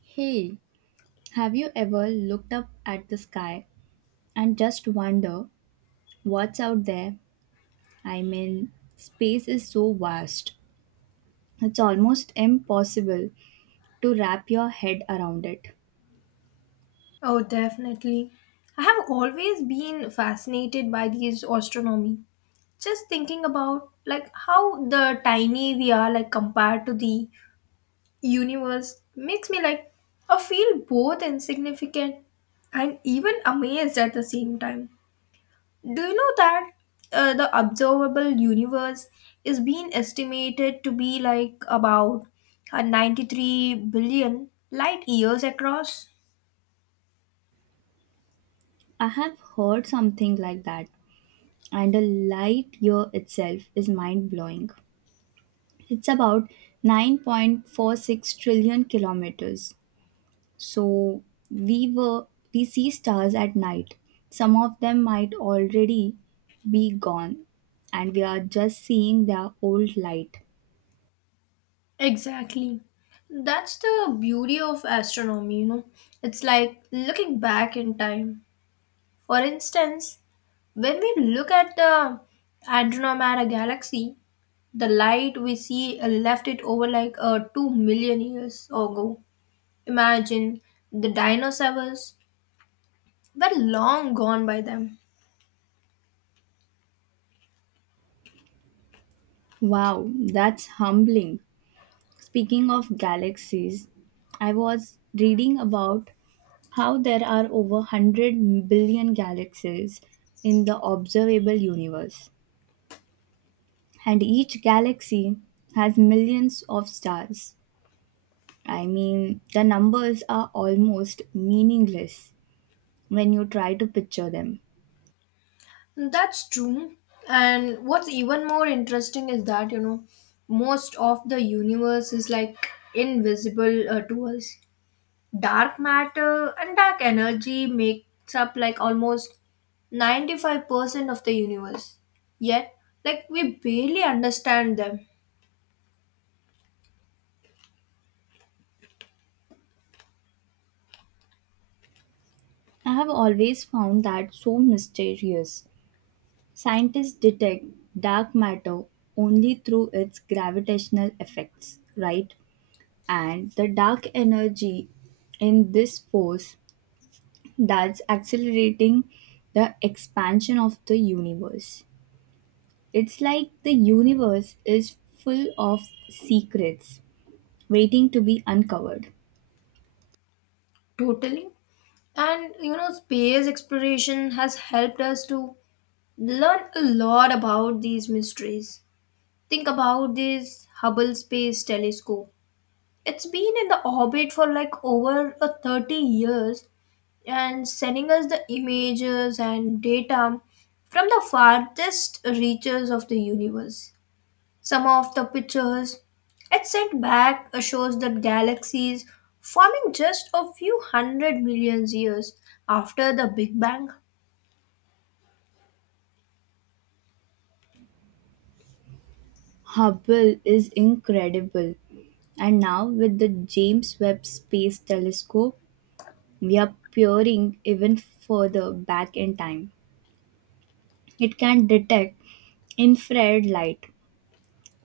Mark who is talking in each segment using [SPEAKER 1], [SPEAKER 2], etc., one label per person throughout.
[SPEAKER 1] Hey, have you ever looked up at the sky and just wonder what's out there? I mean, space is so vast. It's almost impossible to wrap your head around it.
[SPEAKER 2] Oh, definitely. I have always been fascinated by these astronomy. Just thinking about like how the tiny we are like compared to the universe makes me like I feel both insignificant and even amazed at the same time. Do you know that the observable universe is being estimated to be like about 93 billion light years across?
[SPEAKER 1] I have heard something like that, and the light year itself is mind blowing. It's about 9.46 trillion kilometers. So we were we see stars at night. Some of them might already be gone and we are just seeing their old light.
[SPEAKER 2] Exactly. That's the beauty of astronomy, you know. It's like looking back in time. For instance, when we look at the Andromeda galaxy, the light we see left it over like 2 million years ago. Imagine the dinosaurs were long gone by them.
[SPEAKER 1] Wow, that's humbling. Speaking of galaxies, I was reading about how there are over 100 billion galaxies in the observable universe, and each galaxy has millions of stars. I mean, the numbers are almost meaningless when you try to picture them.
[SPEAKER 2] That's true. And what's even more interesting is that, you know, most of the universe is like invisible to us. Dark matter and dark energy makes up like almost 95% of the universe, yet like we barely understand them.
[SPEAKER 1] I have always found that so mysterious. Scientists detect dark matter only through its gravitational effects, right? And the dark energy in this force that's accelerating the expansion of the universe. It's like the universe is full of secrets waiting to be uncovered.
[SPEAKER 2] Totally, and you know space exploration has helped us to learn a lot about these mysteries. Think about this Hubble Space Telescope. It's been in the orbit for like over a 30 years and sending us the images and data from the farthest reaches of the universe. Some of the pictures it sent back shows that galaxies forming just a few hundred million years after the Big Bang.
[SPEAKER 1] Hubble is incredible. And now, with the James Webb Space Telescope, we are peering even further back in time. It can detect infrared light,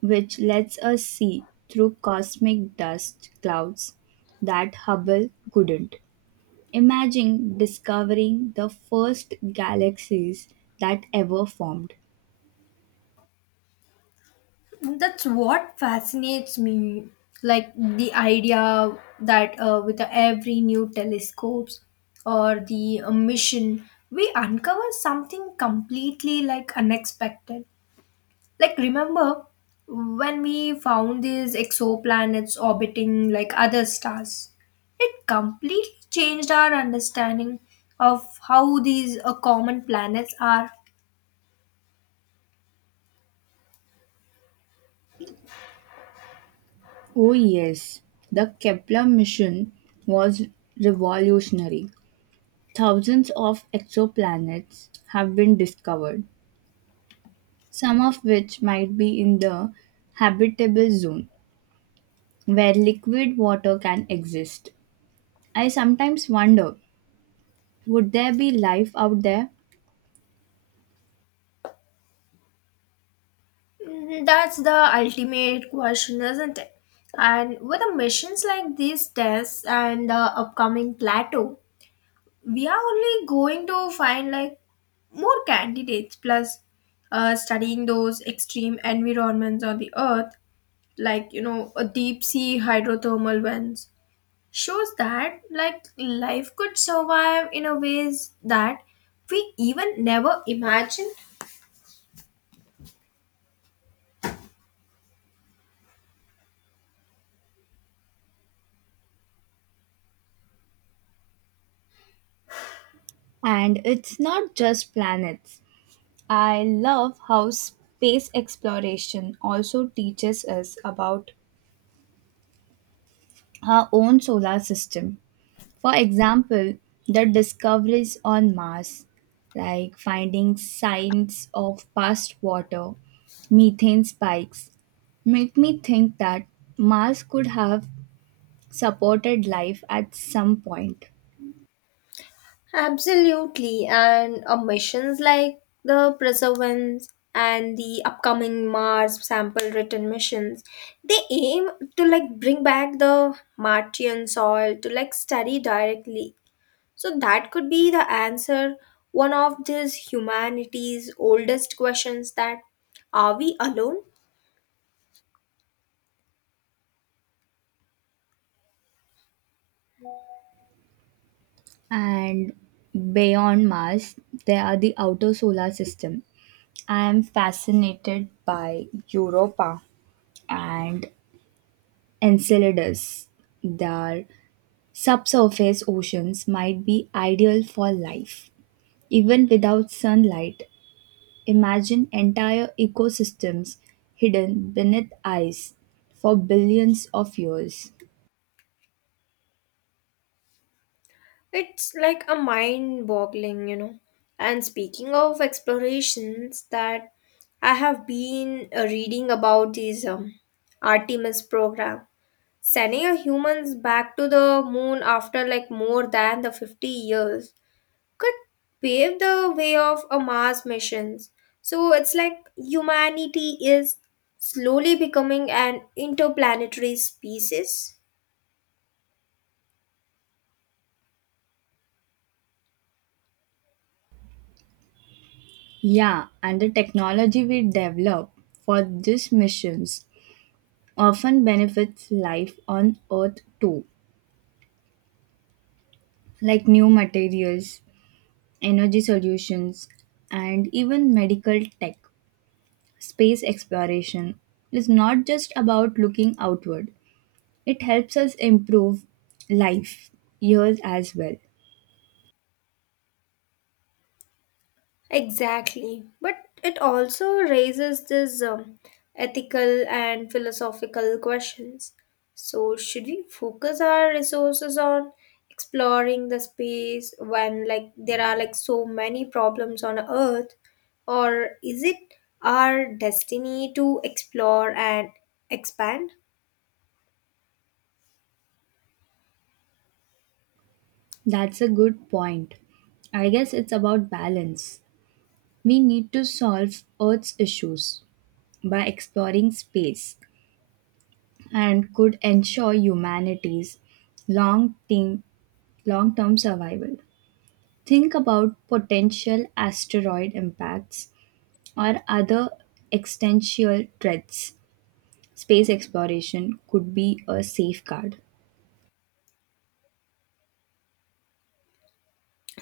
[SPEAKER 1] which lets us see through cosmic dust clouds that Hubble couldn't. Imagine discovering the first galaxies that ever formed.
[SPEAKER 2] That's what fascinates me. Like the idea that with every new telescopes or the mission, we uncover something completely like unexpected, like remember when we found these exoplanets orbiting like other stars. It completely changed our understanding of how these common planets are.
[SPEAKER 1] Oh, yes, the Kepler mission was revolutionary. Thousands of exoplanets have been discovered, some of which might be in the habitable zone where liquid water can exist. I sometimes wonder, would there be life out there?
[SPEAKER 2] Mm, that's the ultimate question, isn't it? And with the missions like these tests and the upcoming plateau, we are only going to find like more candidates. Plus studying those extreme environments on the earth, like you know a deep sea hydrothermal vents, shows that like life could survive in a ways that we even never imagined.
[SPEAKER 1] And it's not just planets. I love how space exploration also teaches us about our own solar system. For example, the discoveries on Mars, like finding signs of past water, methane spikes, make me think that Mars could have supported life at some point.
[SPEAKER 2] Absolutely, and missions like the Perseverance and the upcoming Mars sample return missions, they aim to like bring back the Martian soil to like study directly. So that could be the answer, one of this humanity's oldest questions, that are we alone?
[SPEAKER 1] And beyond Mars, there are the outer solar system. I am fascinated by Europa and Enceladus. Their subsurface oceans might be ideal for life. Even without sunlight, imagine entire ecosystems hidden beneath ice for billions of years.
[SPEAKER 2] It's like a mind boggling, you know. And speaking of explorations, that I have been reading about this Artemis program, sending a humans back to the moon after like more than the 50 years, could pave the way of a Mars missions. So it's like humanity is slowly becoming an interplanetary species.
[SPEAKER 1] Yeah, and the technology we develop for these missions often benefits life on Earth too, like new materials, energy solutions, and even medical tech. Space exploration is not just about looking outward, it helps us improve life years as well.
[SPEAKER 2] Exactly. But it also raises these ethical and philosophical questions. So, should we focus our resources on exploring the space when like there are like so many problems on earth, or is it our destiny to explore and expand?
[SPEAKER 1] That's a good point. I guess it's about balance. We need to solve Earth's issues by exploring space and could ensure humanity's long term long-term survival. Think about potential asteroid impacts or other existential threats. Space exploration could be a safeguard.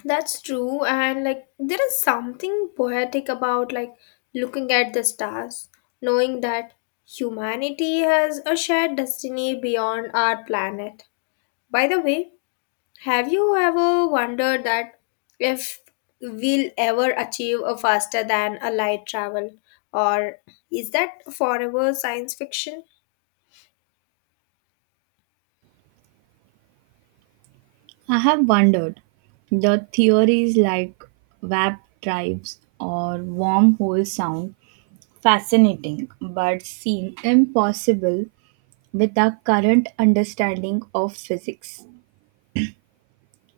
[SPEAKER 2] That's true, and like there is something poetic about like looking at the stars, knowing that humanity has a shared destiny beyond our planet. By the way, have you ever wondered that if we'll ever achieve a faster than a light travel, or is that forever science fiction?
[SPEAKER 1] I have wondered. The theories like warp drives or wormholes sound fascinating but seem impossible with our current understanding of physics.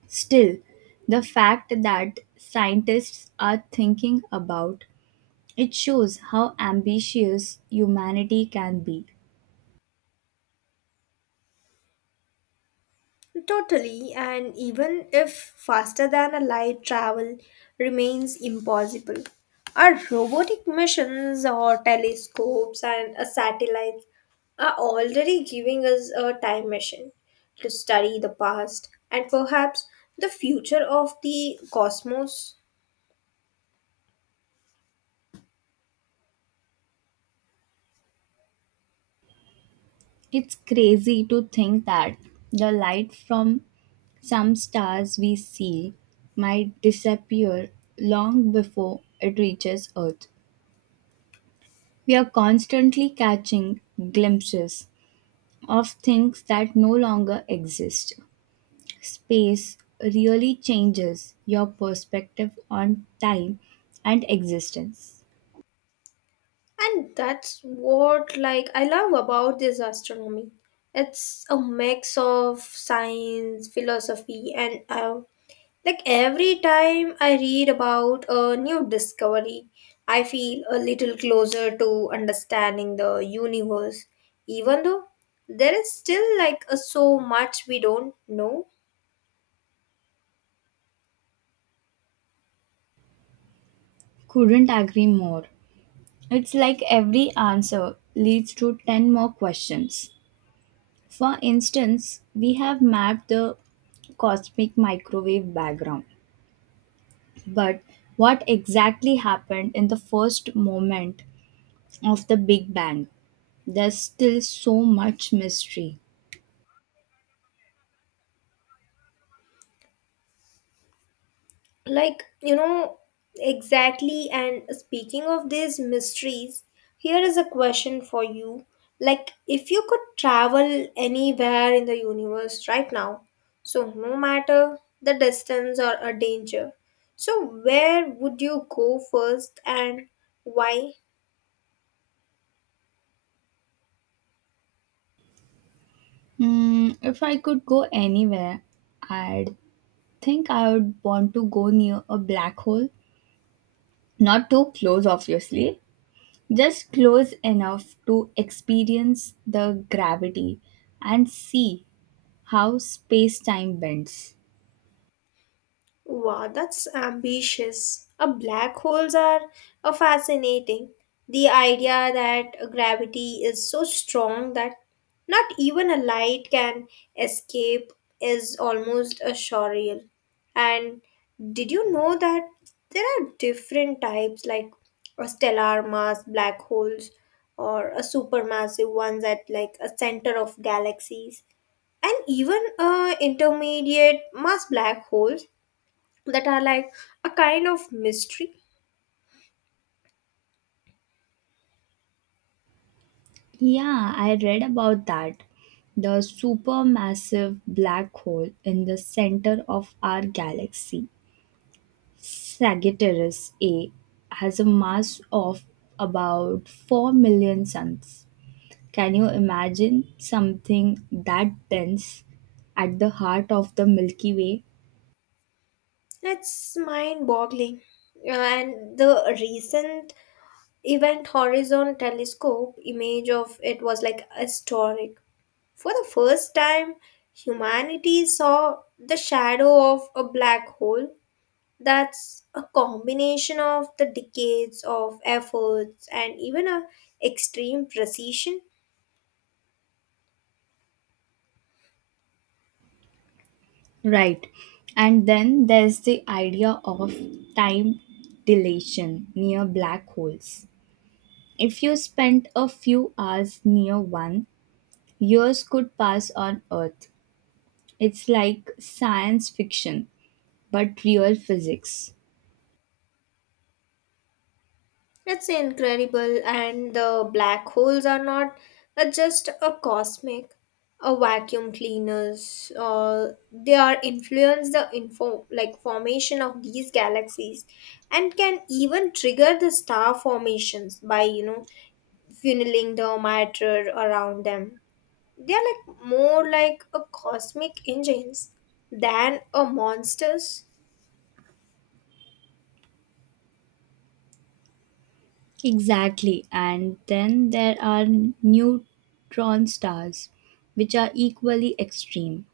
[SPEAKER 1] Still, the fact that scientists are thinking about it shows how ambitious humanity can be.
[SPEAKER 2] Totally, and even if faster than a light travel remains impossible, our robotic missions or telescopes and a satellites are already giving us a time machine to study the past and perhaps the future of the cosmos.
[SPEAKER 1] It's crazy to think that the light from some stars we see might disappear long before it reaches Earth. We are constantly catching glimpses of things that no longer exist. Space really changes your perspective on time and existence.
[SPEAKER 2] And that's what like I love about this astronomy. It's a mix of science, philosophy, and like every time I read about a new discovery, I feel a little closer to understanding the universe, even though there is still like a, so much we don't know.
[SPEAKER 1] Couldn't agree more. It's like every answer leads to 10 more questions. For instance, we have mapped the cosmic microwave background, but what exactly happened in the first moment of the Big Bang? There's still so much mystery.
[SPEAKER 2] Like you know exactly, and speaking of these mysteries, here is a question for you. Like if you could travel anywhere in the universe right now, so no matter the distance or a danger, so where would you go first, and why?
[SPEAKER 1] If I could go anywhere, I'd think I would want to go near a black hole. Not too close, obviously, just close enough to experience the gravity and see how space time bends.
[SPEAKER 2] Wow, that's ambitious. Black holes are fascinating. The idea that gravity is so strong that not even a light can escape is almost a surreal. And did you know that there are different types, like a stellar mass black holes or a supermassive ones at like a center of galaxies, and even intermediate mass black holes that are like a kind of mystery.
[SPEAKER 1] Yeah, I read about that. The supermassive black hole in the center of our galaxy, Sagittarius A, has a mass of about 4 million suns. Can you imagine something that dense at the heart of the Milky Way?
[SPEAKER 2] It's mind boggling. And the recent Event Horizon Telescope image of it was like historic. For the first time, humanity saw the shadow of a black hole. That's a combination of the decades of efforts and even a extreme precision.
[SPEAKER 1] Right. And then there's the idea of time dilation near black holes. If you spend a few hours near one, years could pass on Earth. It's like science fiction, but real physics.
[SPEAKER 2] It's incredible, and the black holes are not just a cosmic, a vacuum cleaners. They are influence the info like formation of these galaxies, and can even trigger the star formations by you know funneling the matter around them. They are like more like a cosmic engines than a monsters.
[SPEAKER 1] Exactly. And then there are neutron stars, which are equally extreme.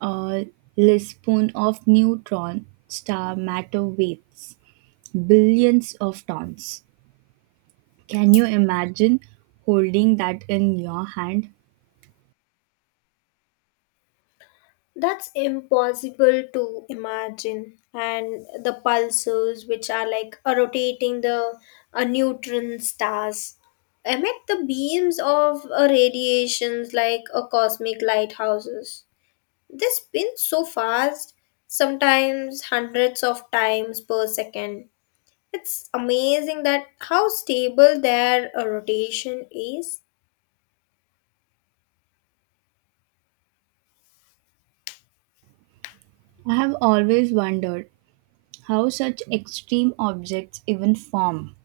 [SPEAKER 1] A lispoon of neutron star matter weighs billions of tons. Can you imagine holding that in your hand?
[SPEAKER 2] That's impossible to imagine. And the pulsars, which are like rotating the neutron stars, emit the beams of radiations like a cosmic lighthouses. They spin so fast, sometimes hundreds of times per second. It's amazing that how stable their rotation is.
[SPEAKER 1] I have always wondered how such extreme objects even form.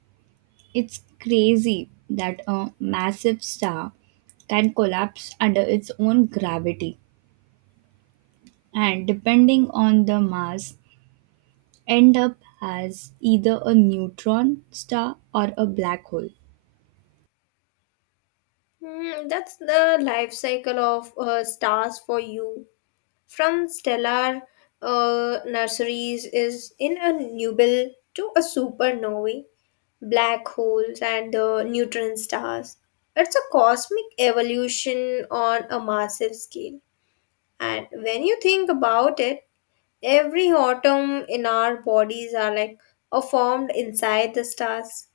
[SPEAKER 1] It's crazy that a massive star can collapse under its own gravity and, depending on the mass, end up as either a neutron star or a black hole.
[SPEAKER 2] Hmm, that's the life cycle of stars for you. From stellar nurseries is in a nubile to a supernovae, black holes, and the neutron stars. It's a cosmic evolution on a massive scale. And when you think about it, every atom in our bodies are like are formed inside the stars.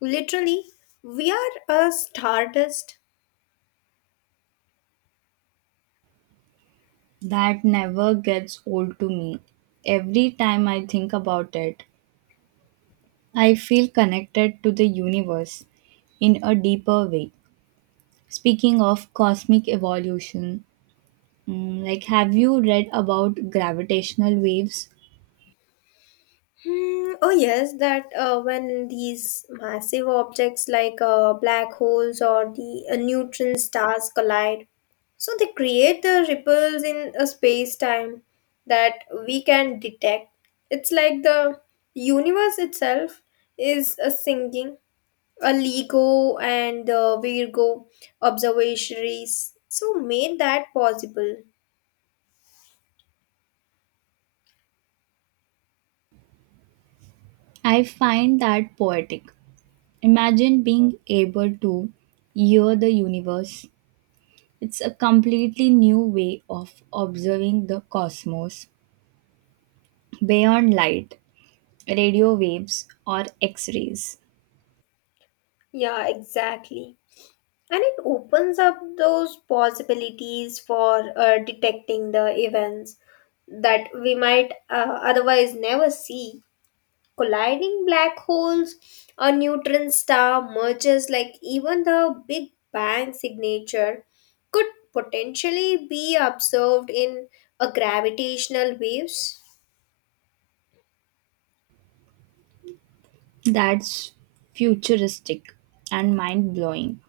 [SPEAKER 2] Literally, we are a stardust.
[SPEAKER 1] That never gets old to me. Every time I think about it, I feel connected to the universe in a deeper way. Speaking of cosmic evolution, like have you read about gravitational waves?
[SPEAKER 2] Hmm, oh yes, that when these massive objects like black holes or the neutron stars collide, so they create the ripples in a space-time that we can detect. It's like the universe itself is a singing, a LIGO and the Virgo observatories. So made that possible.
[SPEAKER 1] I find that poetic. Imagine being able to hear the universe. It's a completely new way of observing the cosmos beyond light, radio waves, or X rays.
[SPEAKER 2] Yeah, exactly, and it opens up those possibilities for detecting the events that we might otherwise never see. Colliding black holes, a neutron star merges, like even the big bang signature could potentially be observed in a gravitational waves.
[SPEAKER 1] That's futuristic and mind blowing.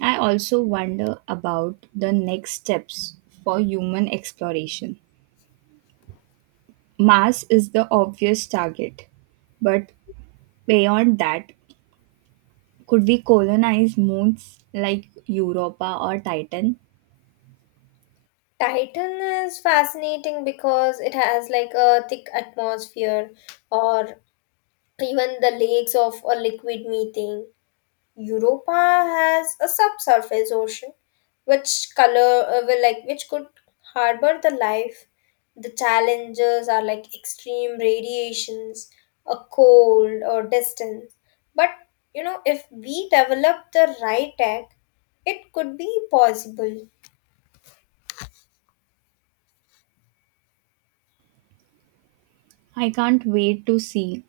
[SPEAKER 1] I also wonder about the next steps for human exploration. Mars is the obvious target, but beyond that, could we colonize moons like Europa or Titan?
[SPEAKER 2] Titan is fascinating because it has like a thick atmosphere, or even the lakes of a liquid methane. Europa has a subsurface ocean, which color will like which could harbor the life. The challenges are like extreme radiations, a cold or distance. But you know, if we develop the right tech, it could be possible.
[SPEAKER 1] I can't wait to see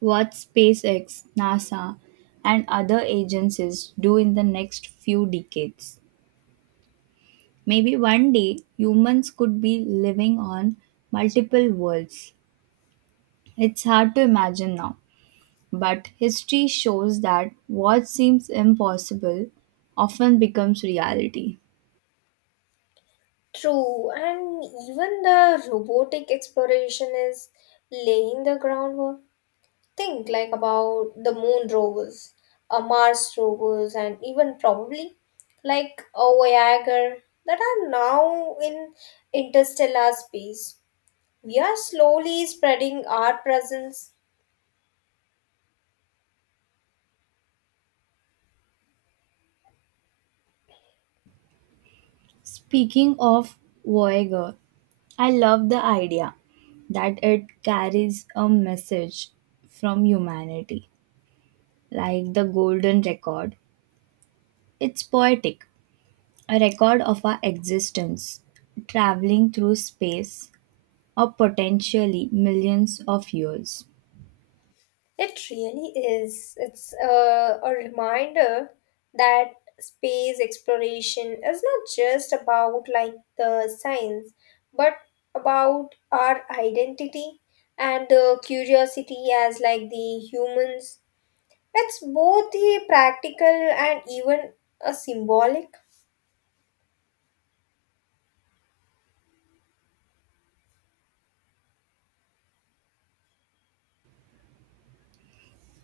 [SPEAKER 1] what SpaceX, NASA, and other agencies do in the next few decades. Maybe one day humans could be living on multiple worlds. It's hard to imagine now, but history shows that what seems impossible often becomes reality.
[SPEAKER 2] True, and even the robotic exploration is laying the groundwork. Think like about the moon rovers, Mars rovers, and even probably like a Voyager that are now in interstellar space. We are slowly spreading our presence.
[SPEAKER 1] Speaking of Voyager, I love the idea that it carries a message from humanity, like the golden record. It's poetic, a record of our existence, traveling through space or potentially millions of years.
[SPEAKER 2] It really is. It's a reminder that space exploration is not just about like the science, but about our identity and the curiosity as like the humans. It's both the practical and even a symbolic.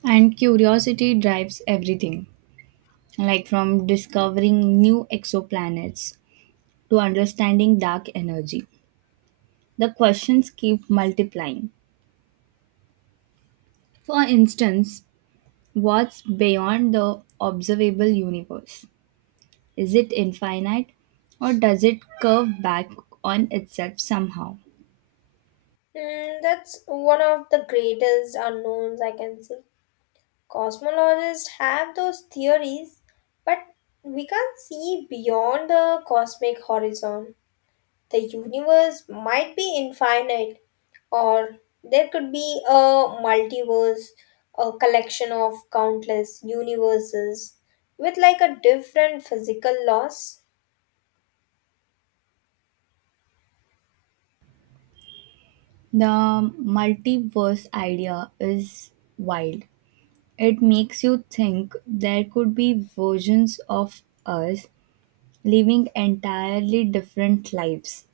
[SPEAKER 1] And curiosity drives everything, like from discovering new exoplanets to understanding dark energy. The questions keep multiplying. For instance, what's beyond the observable universe? Is it infinite or does it curve back on itself somehow?
[SPEAKER 2] Mm, that's one of the greatest unknowns I can say. Cosmologists have those theories, but we can't see beyond the cosmic horizon. The universe might be infinite, or there could be a multiverse, a collection of countless universes with like a different physical laws.
[SPEAKER 1] The multiverse idea is wild. It makes you think there could be versions of us living entirely different lives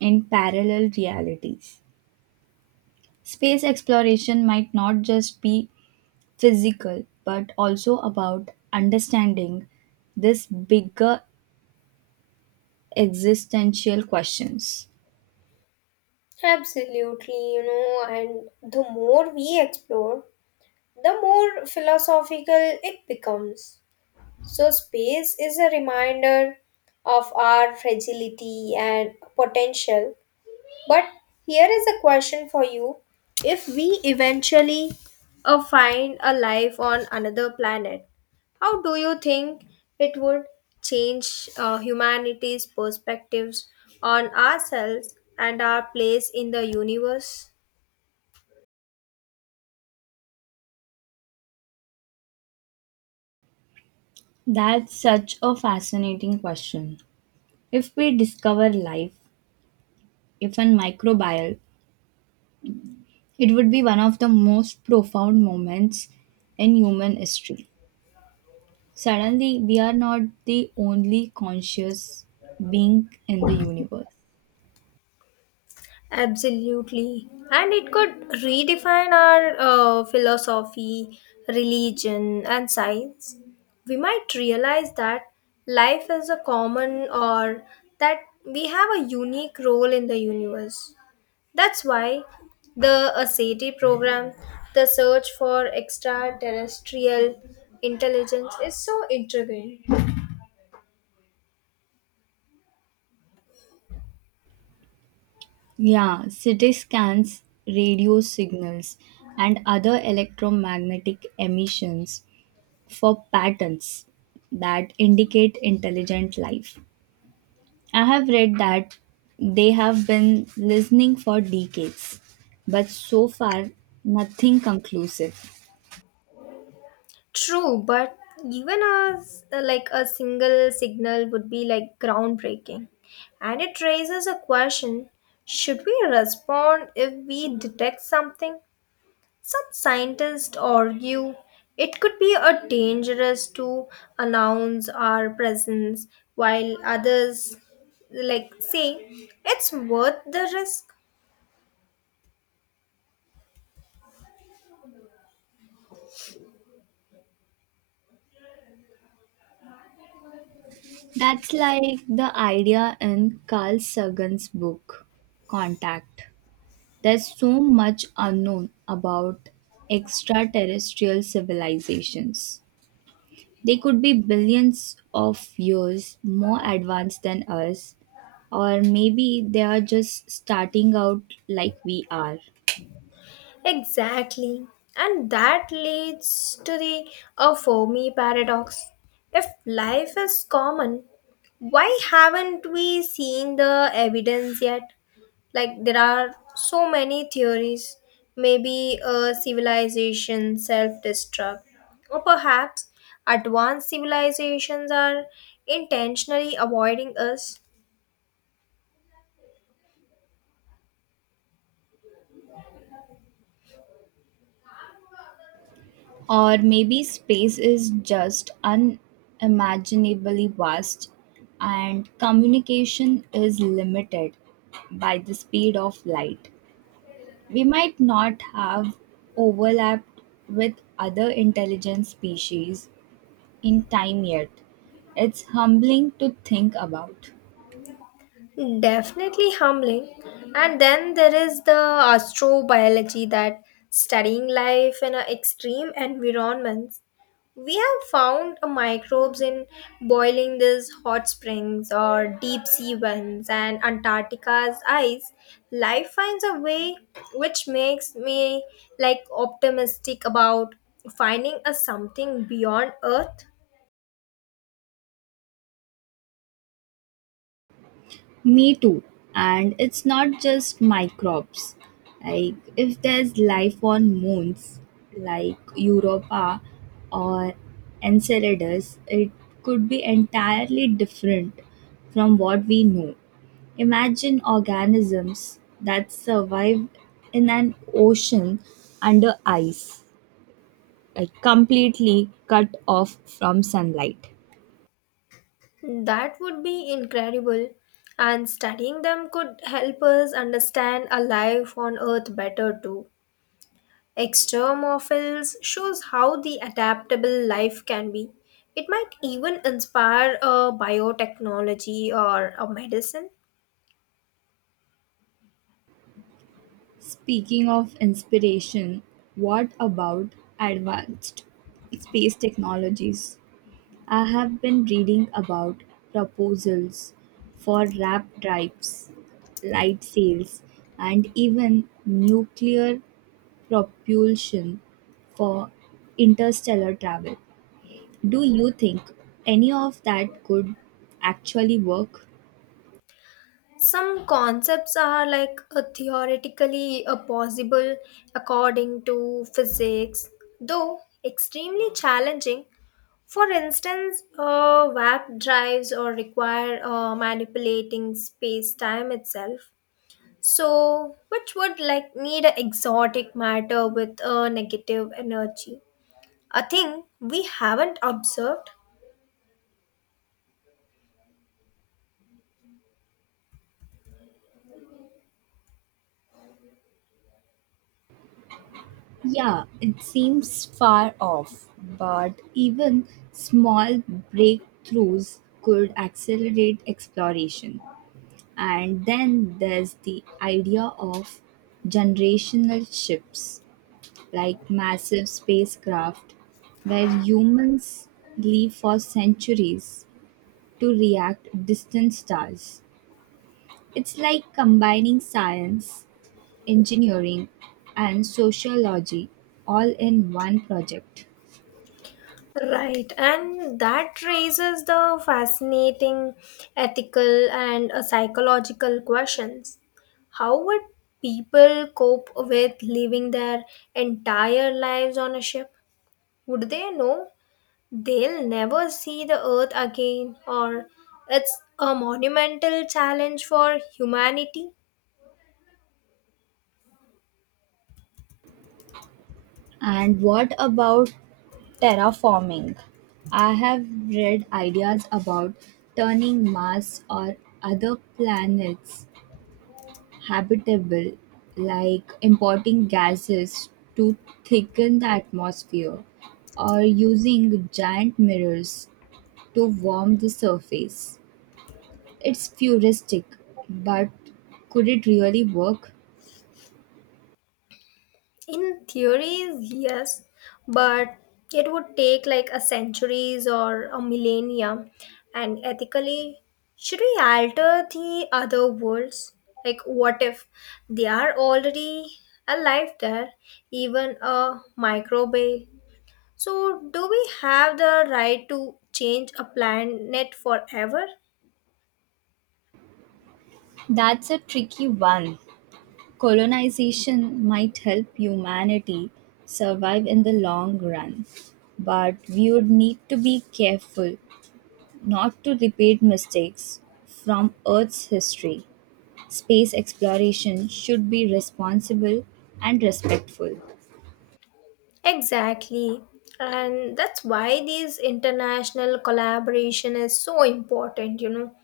[SPEAKER 1] in parallel realities. Space exploration might not just be physical, but also about understanding this bigger existential questions.
[SPEAKER 2] Absolutely, you know, and the more we explore, the more philosophical it becomes. So, space is a reminder of our fragility and potential. But here is a question for you: if we eventually find a life on another planet, how do you think it would change humanity's perspectives on ourselves and our place in the universe?
[SPEAKER 1] That's such a fascinating question. If we discover life, if a microbial, it would be one of the most profound moments in human history. Suddenly, we are not the only conscious being in the universe.
[SPEAKER 2] Absolutely. And it could redefine our philosophy, religion, and science. We might realize that life is a common, or that we have a unique role in the universe. That's why the ASETI program, the search for extraterrestrial intelligence, is so intriguing.
[SPEAKER 1] Yeah, CT scans, radio signals, and other electromagnetic emissions for patterns that indicate intelligent life. I have read that they have been listening for decades, but so far, nothing conclusive.
[SPEAKER 2] True, but even as like a single signal would be like groundbreaking. And it raises a question, should we respond if we detect something? Some scientists argue it could be a dangerous to announce our presence, while others like say it's worth the risk.
[SPEAKER 1] That's like the idea in Carl Sagan's book, Contact. There's so much unknown about extraterrestrial civilizations. They could be billions of years more advanced than us, or maybe they are just starting out like we are.
[SPEAKER 2] Exactly. And that leads to the a for paradox. If life is common, why haven't we seen the evidence yet? Like there are so many theories. Maybe a civilization self-destruct. Or perhaps advanced civilizations are intentionally avoiding us.
[SPEAKER 1] Or maybe space is just unimaginably vast and communication is limited by the speed of light. We might not have overlapped with other intelligent species in time yet. It's humbling to think about.
[SPEAKER 2] Definitely humbling. And then there is the astrobiology, that studying life in a extreme environments. We have found a microbes in boiling these hot springs or deep sea vents and Antarctica's ice. Life finds a way, which makes me like optimistic about finding a something beyond earth.
[SPEAKER 1] Me too. And it's not just microbes. Like if there's life on moons like Europa or Enceladus, it could be entirely different from what we know. Imagine organisms that survive in an ocean under ice, like completely cut off from sunlight.
[SPEAKER 2] That would be incredible. And studying them could help us understand a life on Earth better too. Extremophiles shows how the adaptable life can be. It might even inspire a biotechnology or a medicine.
[SPEAKER 1] Speaking of inspiration, what about advanced space technologies? I have been reading about proposals for rap drives, light sails, and even nuclear propulsion for interstellar travel. Do you think any of that could actually work?
[SPEAKER 2] Some concepts are like theoretically possible according to physics, though extremely challenging. For instance, warp drives or require manipulating space time itself, so which would like need a exotic matter with a negative energy, a thing we haven't observed.
[SPEAKER 1] Yeah, it seems far off, but even small breakthroughs could accelerate exploration. And then there's the idea of generational ships, like massive spacecraft, where humans live for centuries to react distant stars. It's like combining science, engineering, and sociology all in one project.
[SPEAKER 2] Right, and that raises the fascinating ethical and psychological questions. How would people cope with living their entire lives on a ship? Would they know they'll never see the earth again, or it's a monumental challenge for humanity?
[SPEAKER 1] And what about terraforming? I have read ideas about turning Mars or other planets habitable, like importing gases to thicken the atmosphere or using giant mirrors to warm the surface. It's futuristic, but could it really work?
[SPEAKER 2] In theories, yes, but it would take like a centuries or a millennia. And ethically, should we alter the other worlds? Like, what if they are already alive there, even a microbe? So, do we have the right to change a planet forever?
[SPEAKER 1] That's a tricky one. Colonization might help humanity survive in the long run, but we would need to be careful not to repeat mistakes from Earth's history. Space exploration should be responsible and respectful.
[SPEAKER 2] Exactly. And that's why these international collaboration is so important, you know.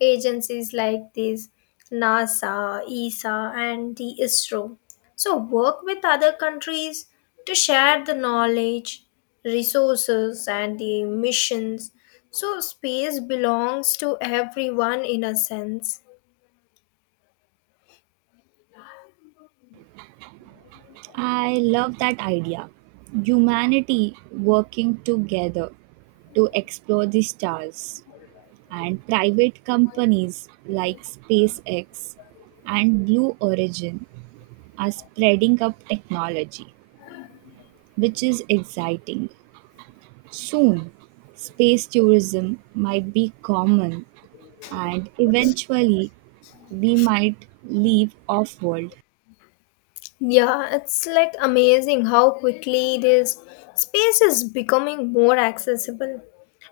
[SPEAKER 2] Agencies like this, NASA, ESA and the ISRO. So work with other countries to share the knowledge, resources and the missions. So space belongs to everyone in a sense.
[SPEAKER 1] I love that idea. Humanity working together to explore the stars, and private companies like SpaceX and Blue Origin are spreading up technology, which is exciting. Soon, space tourism might be common, and eventually, we might leave off world.
[SPEAKER 2] Yeah, it's like amazing how quickly this space is becoming more accessible.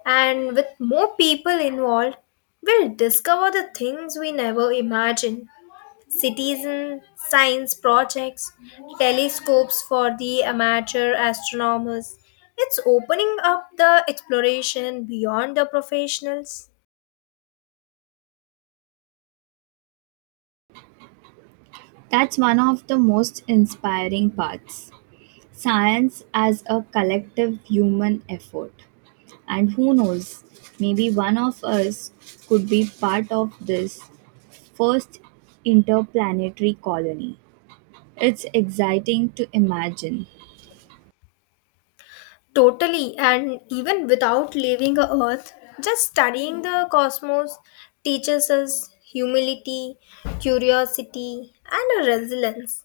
[SPEAKER 2] And with more people involved, we'll discover the things we never imagined. Citizen science projects, telescopes for the amateur astronomers. It's opening up the exploration beyond the professionals.
[SPEAKER 1] That's one of the most inspiring parts. Science as a collective human effort. And who knows, maybe one of us could be part of this first interplanetary colony. It's exciting to imagine.
[SPEAKER 2] Totally, and even without leaving the earth, just studying the cosmos teaches us humility, curiosity, and resilience.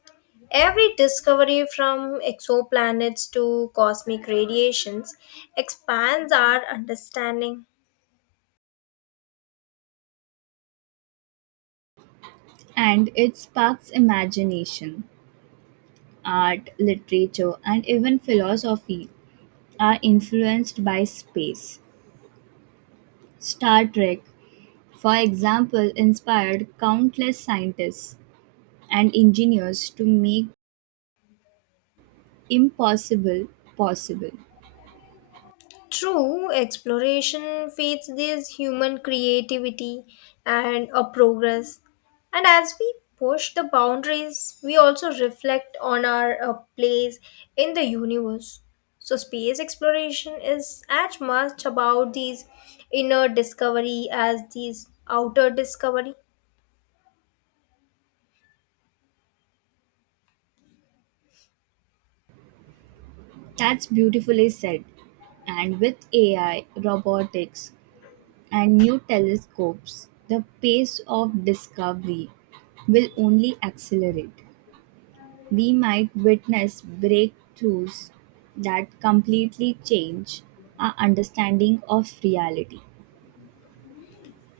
[SPEAKER 2] Every discovery from exoplanets to cosmic radiations expands our understanding.
[SPEAKER 1] And it sparks imagination. Art, literature, and even philosophy are influenced by space. Star Trek, for example, inspired countless scientists and engineers to make impossible possible.
[SPEAKER 2] True, exploration feeds this human creativity and a progress. And as we push the boundaries, we also reflect on our place in the universe. So, space exploration is as much about these inner discovery as these outer discovery.
[SPEAKER 1] That's beautifully said. And with AI, robotics, and new telescopes, the pace of discovery will only accelerate. We might witness breakthroughs that completely change our understanding of reality.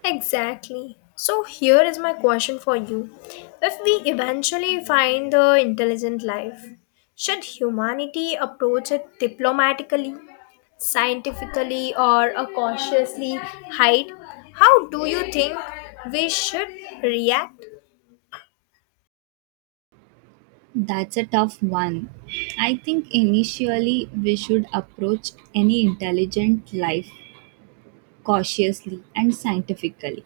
[SPEAKER 2] Exactly. So, here is my question for you. If we eventually find the intelligent life, should humanity approach it diplomatically, scientifically, or cautiously? Hide? How do you think we should react?
[SPEAKER 1] That's a tough one. I think initially we should approach any intelligent life cautiously and scientifically.